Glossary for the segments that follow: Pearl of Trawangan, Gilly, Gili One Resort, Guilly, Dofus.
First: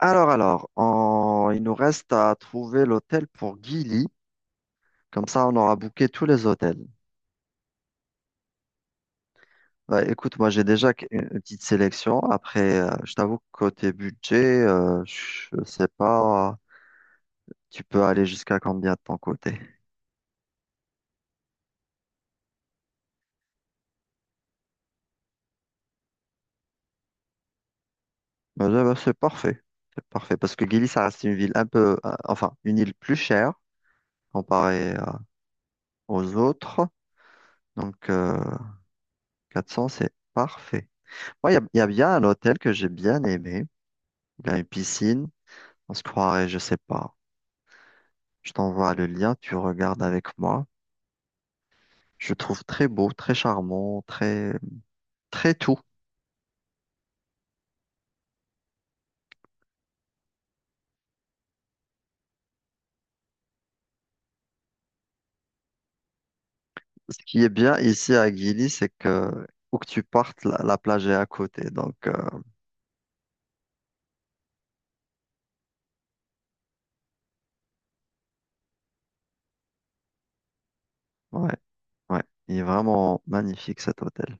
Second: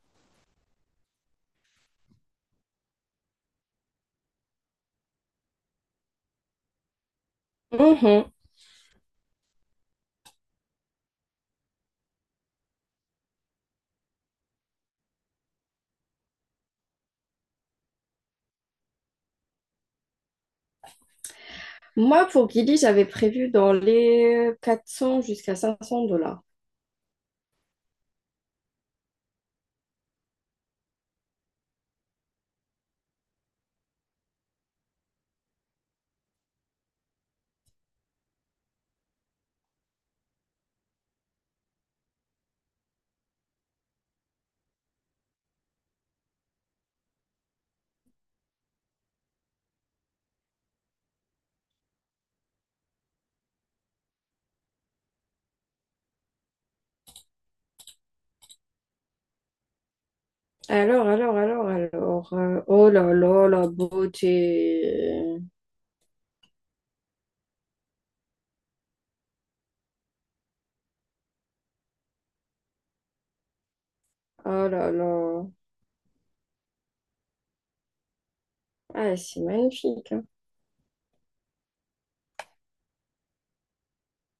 Il nous reste à trouver l'hôtel pour Gilly. Comme ça, on aura booké tous les hôtels. Mhm. Bah, écoute, moi, j'ai déjà une petite sélection. Après, je t'avoue que côté budget, je sais pas, tu peux aller jusqu'à combien de ton côté? Moi, pour Gilly, j'avais prévu dans les 400 jusqu'à 500 dollars. Bah, c'est parfait. C'est parfait. Parce que Gilly, ça reste une ville un peu, enfin, une île plus chère comparée, aux autres. Donc, 400, c'est parfait. Moi, il y a bien un hôtel que j'ai bien aimé. Il a une piscine. On se croirait, je sais pas. Je t'envoie le lien, tu regardes avec moi. Je trouve très beau, très charmant, très tout. Alors. Oh là là, la beauté. Ce qui est bien ici à Guilly, c'est que où que tu partes, la plage est à côté. Donc, Oh là là. Ah, c'est magnifique, hein. ouais, ouais, il est vraiment magnifique cet hôtel.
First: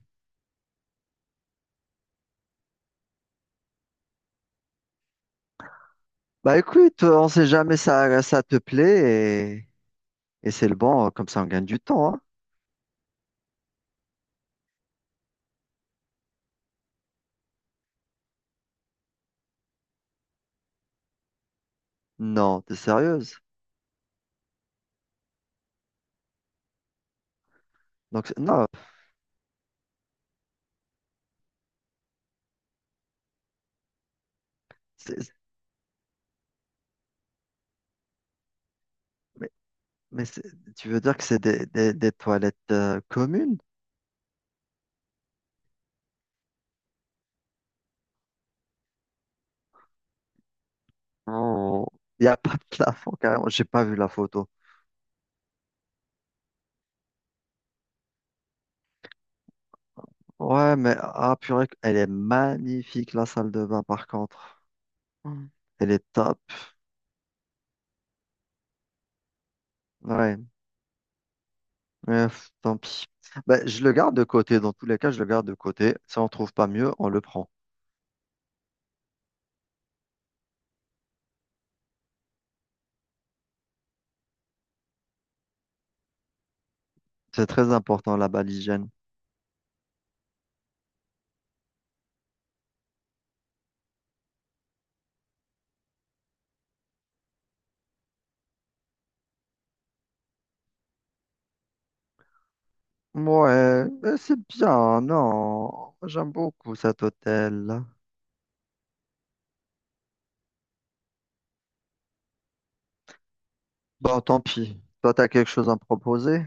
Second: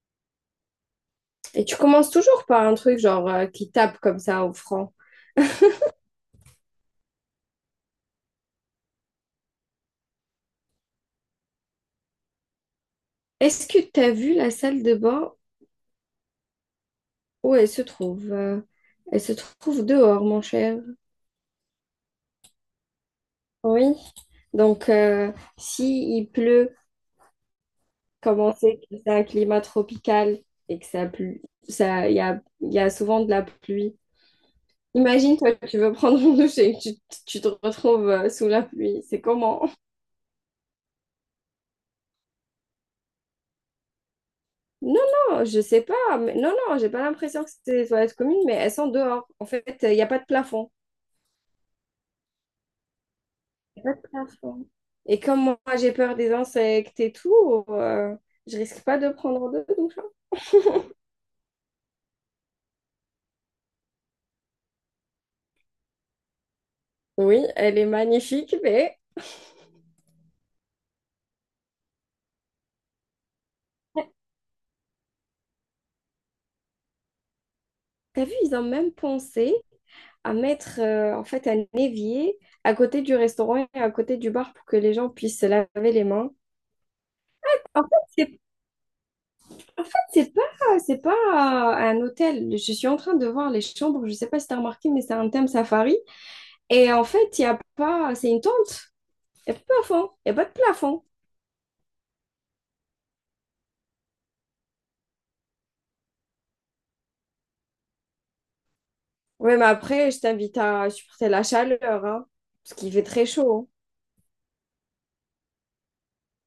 Et tu commences toujours par un truc genre qui tape comme ça au franc. Bah écoute, on sait jamais ça te plaît et c'est le bon, comme ça on gagne du temps, hein. Est-ce que tu as vu la salle de bain où elle se trouve? Elle se trouve dehors, mon cher. Non, t'es sérieuse? Oui. Donc, si il pleut, Donc, c'est- comme on non, sait que c'est un climat tropical et que ça pue, ça, il y a souvent de la pluie. c'est- Imagine, toi, tu veux prendre une douche et tu te retrouves sous la pluie. C'est comment? mais c'est- Tu veux dire que c'est des toilettes communes? Non, non, je sais pas. Non, non, j'ai pas l'impression que c'est des toilettes communes, mais elles sont dehors. En fait, il n'y a pas de plafond. Oh, il n'y a pas de plafond, carrément. J'ai Y pas a pas vu de la photo. plafond. Et comme moi, j'ai peur des insectes et tout, euh, je risque pas de prendre de douche, hein. Ouais, mais ah, purée, elle est magnifique, la salle de bain, par contre. Mm. Elle est top. Oui, elle est magnifique, mais Ouais, mais, pff, tant pis. Ben, je le garde de côté. Dans tous les cas, je le garde de côté. Si on trouve pas mieux, on le prend. t'as vu, ils ont même pensé à mettre en fait un évier à côté du restaurant et à côté du bar pour que les gens puissent se laver les mains. C'est très En fait, important, c'est pas, là-bas, l'hygiène. c'est pas un hôtel. Je suis en train de voir les chambres. Je sais pas si t'as remarqué, mais c'est un thème safari. Et en fait, il y a pas, c'est une tente. Il n'y a pas de plafond. Il n'y a pas de plafond. Ouais, mais c'est bien, non. J'aime beaucoup cet hôtel. Ouais, mais après, je t'invite à supporter la chaleur, hein, parce qu'il fait très chaud, hein. Bon, tant pis. Toi, t'as quelque chose à me proposer?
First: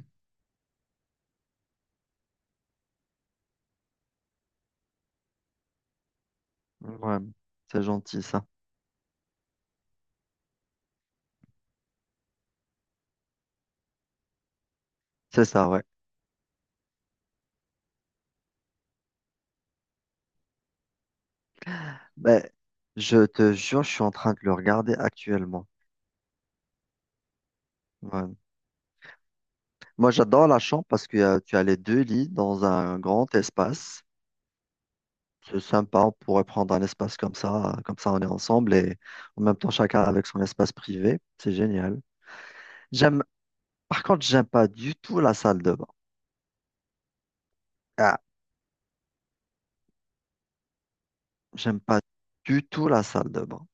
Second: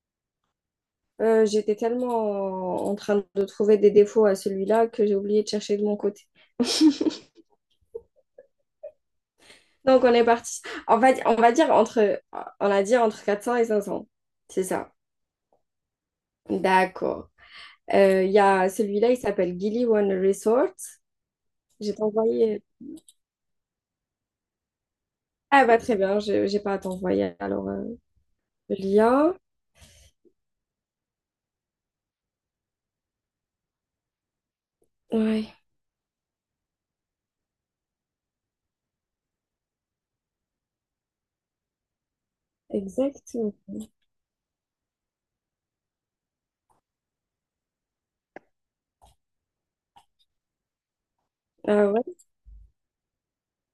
J'étais tellement en train de trouver des défauts à celui-là que j'ai oublié de chercher de mon côté. Ouais, c'est gentil, ça. Donc, on est parti. On va dire entre, on a dit entre 400 et 500. C'est ça. C'est ça, ouais. D'accord. Il y a celui-là, il s'appelle Gili One Resort. J'ai Ben, t'envoyé. je te jure, je suis en train de le regarder Ah actuellement. bah, très bien. Je J'ai pas à t'envoyer alors, Ouais. le lien. Moi, j'adore la chambre parce que tu as les deux lits dans un grand espace. Ouais, C'est sympa, on pourrait prendre un espace comme ça on est ensemble et en même temps chacun avec son espace privé. C'est génial. J'aime, exactement. par contre, j'aime pas du tout la salle de bain. Ah, j'aime Ah pas ouais. du tout la salle de bain.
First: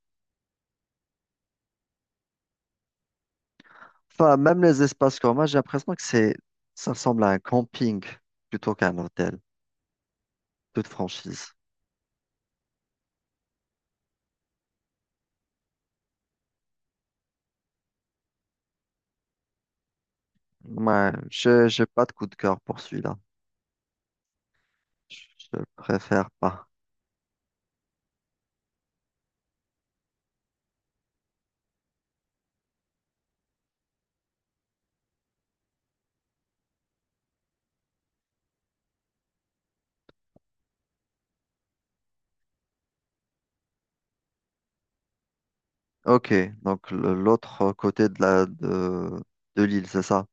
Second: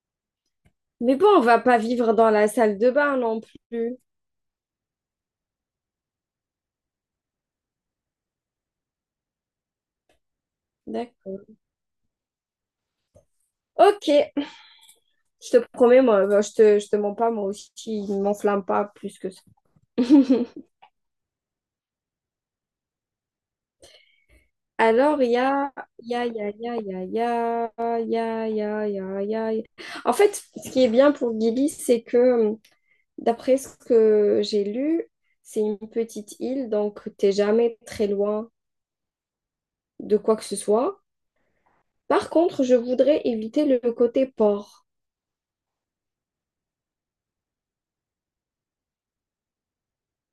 Mais bon, on va pas vivre dans la salle de bain non plus. Enfin, même les espaces communs, j'ai l'impression que c'est, ça ressemble à un camping plutôt qu'à un hôtel, toute D'accord. franchise. Ok. Je te promets, moi, bah, je te mens pas, moi aussi, il m'enflamme pas plus que ça. Ouais, j'ai pas de coup de cœur pour celui-là. Alors, il y Je a, il y a, préfère il y a, il pas. y a, il y a, il y a, il y a, il y a, il y a, il y a- En fait, ce qui est bien pour Gili, c'est que, hum, d'après ce que j'ai lu, c'est une petite île, donc t'es jamais très loin de quoi que ce soit. Par contre, je voudrais éviter le côté port. Ok, donc l'autre côté de de l'île, c'est ça?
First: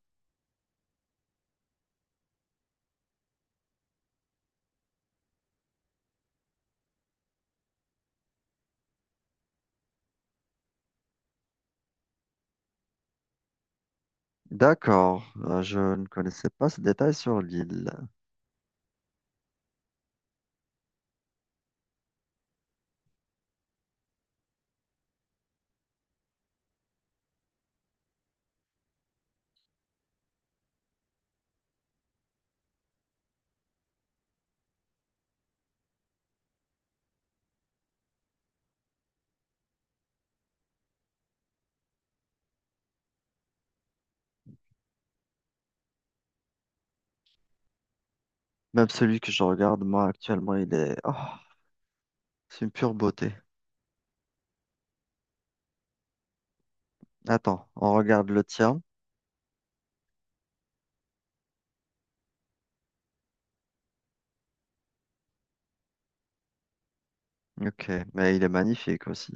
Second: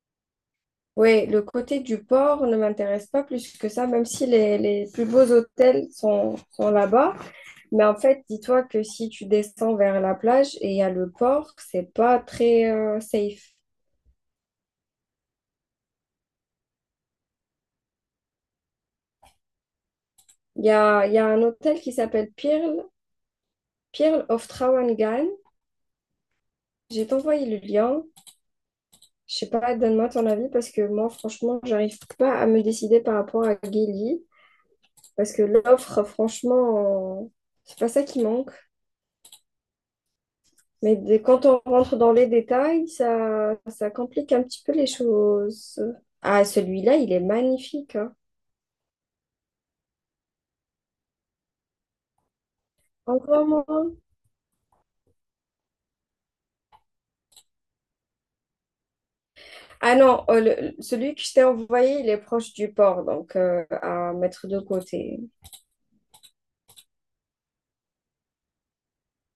Oui, le côté du port ne m'intéresse pas plus que ça, même si les plus beaux hôtels sont là-bas. Mais en fait, dis-toi que si tu descends vers la plage et il y a le port, c'est pas très safe. D'accord. Je ne connaissais pas ce détail sur l'île. Il y a, un hôtel qui s'appelle Pearl, Pearl of Trawangan. J'ai t'envoyé le lien. Je sais pas, donne-moi ton avis parce que moi, franchement, j'arrive pas à me décider par rapport à Gili. Parce que l'offre, franchement, c'est pas ça qui manque. Quand on rentre dans les détails, ça complique un petit peu les choses. Ah, celui-là, il est magnifique, hein. Même celui que je regarde, moi, actuellement, il est... Oh, c'est une pure beauté. Envoie-moi. Attends, on regarde le tien. Ah non, celui que je t'ai envoyé, il est proche du port, donc à mettre de côté. Ok, mais il est magnifique aussi.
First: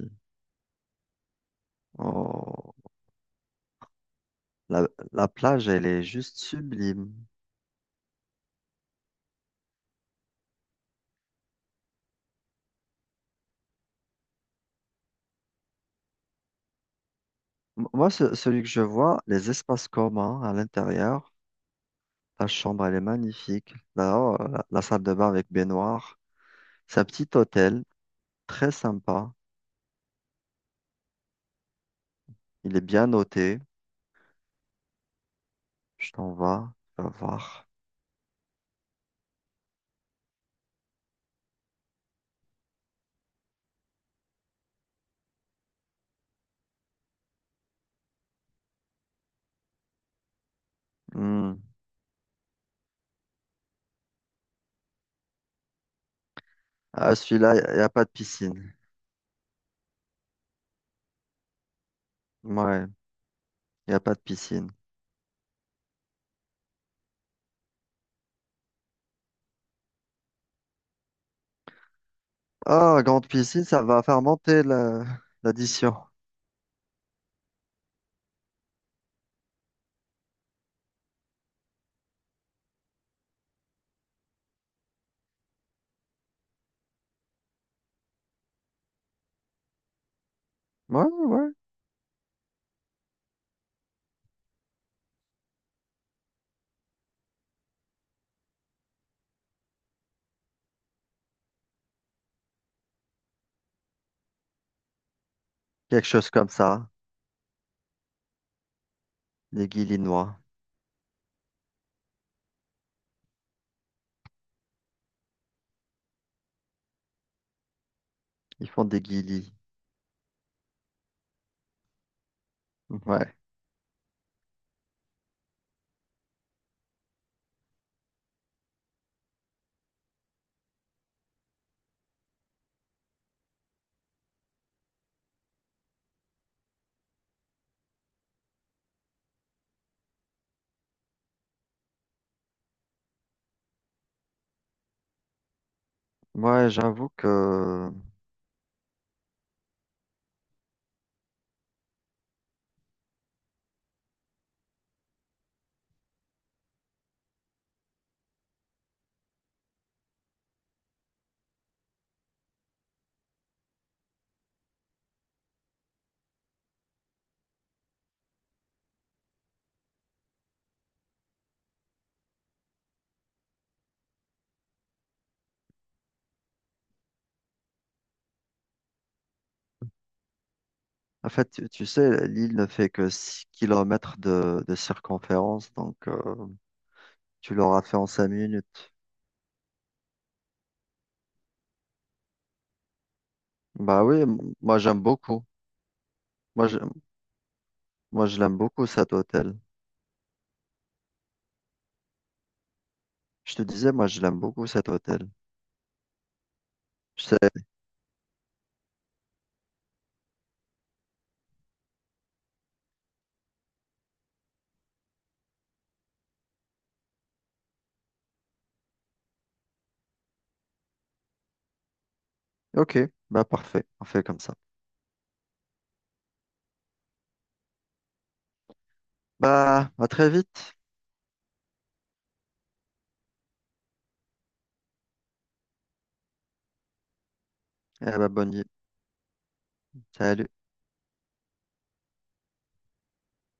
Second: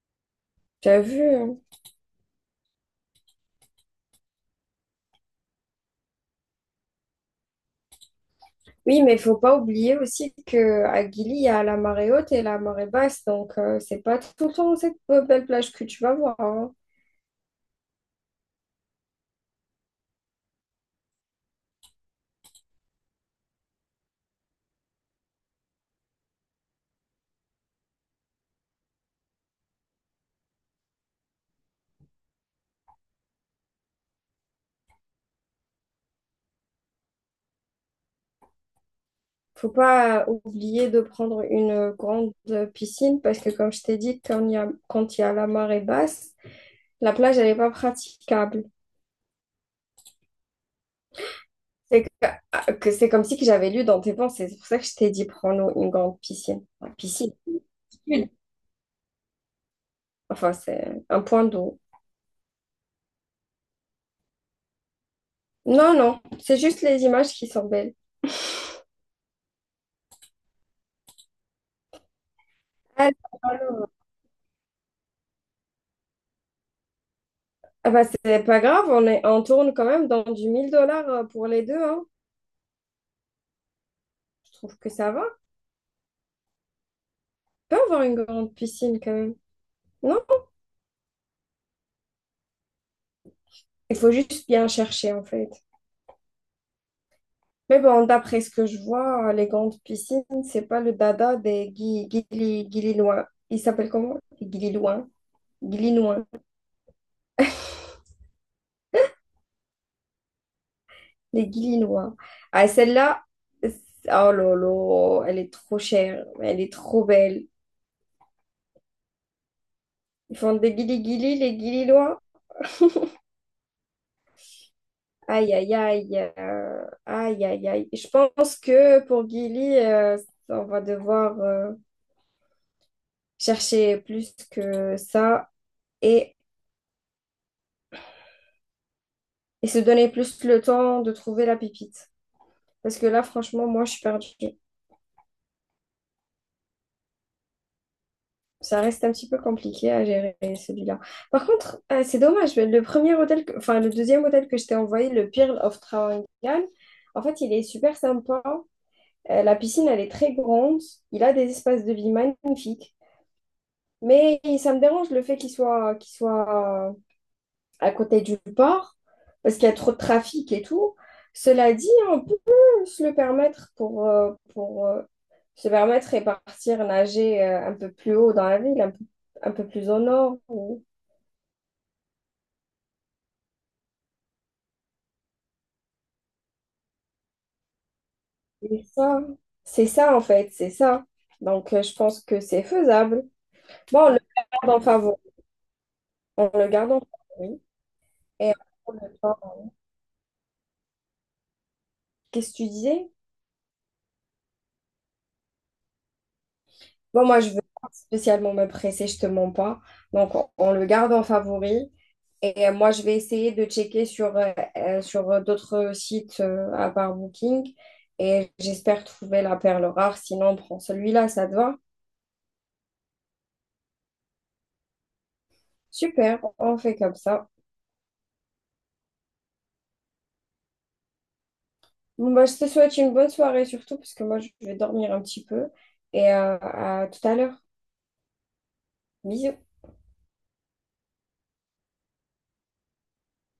T'as vu, hein? Oh, la plage, elle est juste sublime. Oui, mais il faut pas oublier aussi que à Gili, il y a la marée haute et la marée basse, donc c'est pas tout le temps cette belle plage que tu vas voir, hein. Celui que je vois, les espaces communs à l'intérieur. Ta chambre, elle est magnifique. Là la salle de bain avec baignoire. C'est un petit hôtel, très sympa. Il est bien noté. Je t'envoie. Vas, tu vas voir. Faut pas oublier de prendre une grande piscine parce que comme je t'ai dit, quand il y a la marée basse, la plage, elle est pas praticable. Hmm. C'est que, ah, que c'est comme si que j'avais lu dans tes pensées. C'est pour ça que je t'ai dit, prends-nous une grande piscine. Enfin, Ah, piscine. celui-là, il n'y y a pas de piscine. Enfin, c'est un point d'eau. Ouais, il n'y a pas de piscine. Non, non, c'est juste les images qui sont belles. Ah, Ah, grande piscine, ça alors. va faire monter la- l'addition. Ah bah, c'est pas grave, on tourne quand même dans du 1000 dollars pour les deux, hein. Je trouve que ça va. On peut avoir une grande piscine quand même. Non, Ouais, ouais, ouais. il faut juste bien chercher en fait. Mais bon, d'après ce que je vois, les grandes piscines, c'est pas le dada des Guilinois. Ils s'appellent comment? Les Guilinois. Quelque Guilinois. chose comme ça. Les Guilinois. Les Guilinois. Ah, celle-là, c'est- oh lolo, elle est trop chère, mais elle est trop belle. Ils font des guilis. Ils font des guilis guilis les guililois. Ouais. Aïe, aïe, aïe. Aïe, aïe, aïe. Je pense que pour guili, on va devoir chercher plus que ça et, et se donner plus le temps de trouver la pépite. Parce que là, franchement, moi, je suis perdue. Ouais, j'avoue que Ça reste un petit peu compliqué à gérer celui-là. Par contre, c'est dommage. Mais le premier hôtel, enfin, le deuxième hôtel que je t'ai envoyé, le Pearl of Trawangan, en fait, il est super sympa. La piscine, elle est très grande. Il a des espaces de vie magnifiques. Mais ça me dérange le fait qu'il soit à côté du port, parce qu'il y a trop de trafic et tout. Cela dit, on peut se le permettre pour se permettre et partir nager un peu plus haut dans la ville, un peu plus au nord. En fait, tu sais, l'île ne fait que 6 kilomètres de, circonférence, donc tu l'auras fait en 5 Et minutes. ça, c'est ça. Donc je pense que c'est faisable. Bon, Bah on le oui, garde moi en j'aime favori. beaucoup. On le Moi je, garde en favori. moi je Et l'aime beaucoup on prend cet le temps. hôtel. Qu'est-ce que tu disais? Je te disais, moi je l'aime beaucoup cet hôtel. Je Bon, sais, moi, je veux pas spécialement me presser, je te mens pas. Donc, on le garde en favori. Et moi, je vais essayer de checker sur d'autres sites à part Booking. Et j'espère trouver la perle rare. Sinon, on prend celui-là, ça te va? ok, bah parfait, on fait comme ça. Super, on fait comme ça. Bah à très vite, Bon bah, je te souhaite une bonne soirée surtout, parce que moi, je vais dormir un petit peu. Et à tout à l'heure. et bah bonne nuit. Bisous. Salut.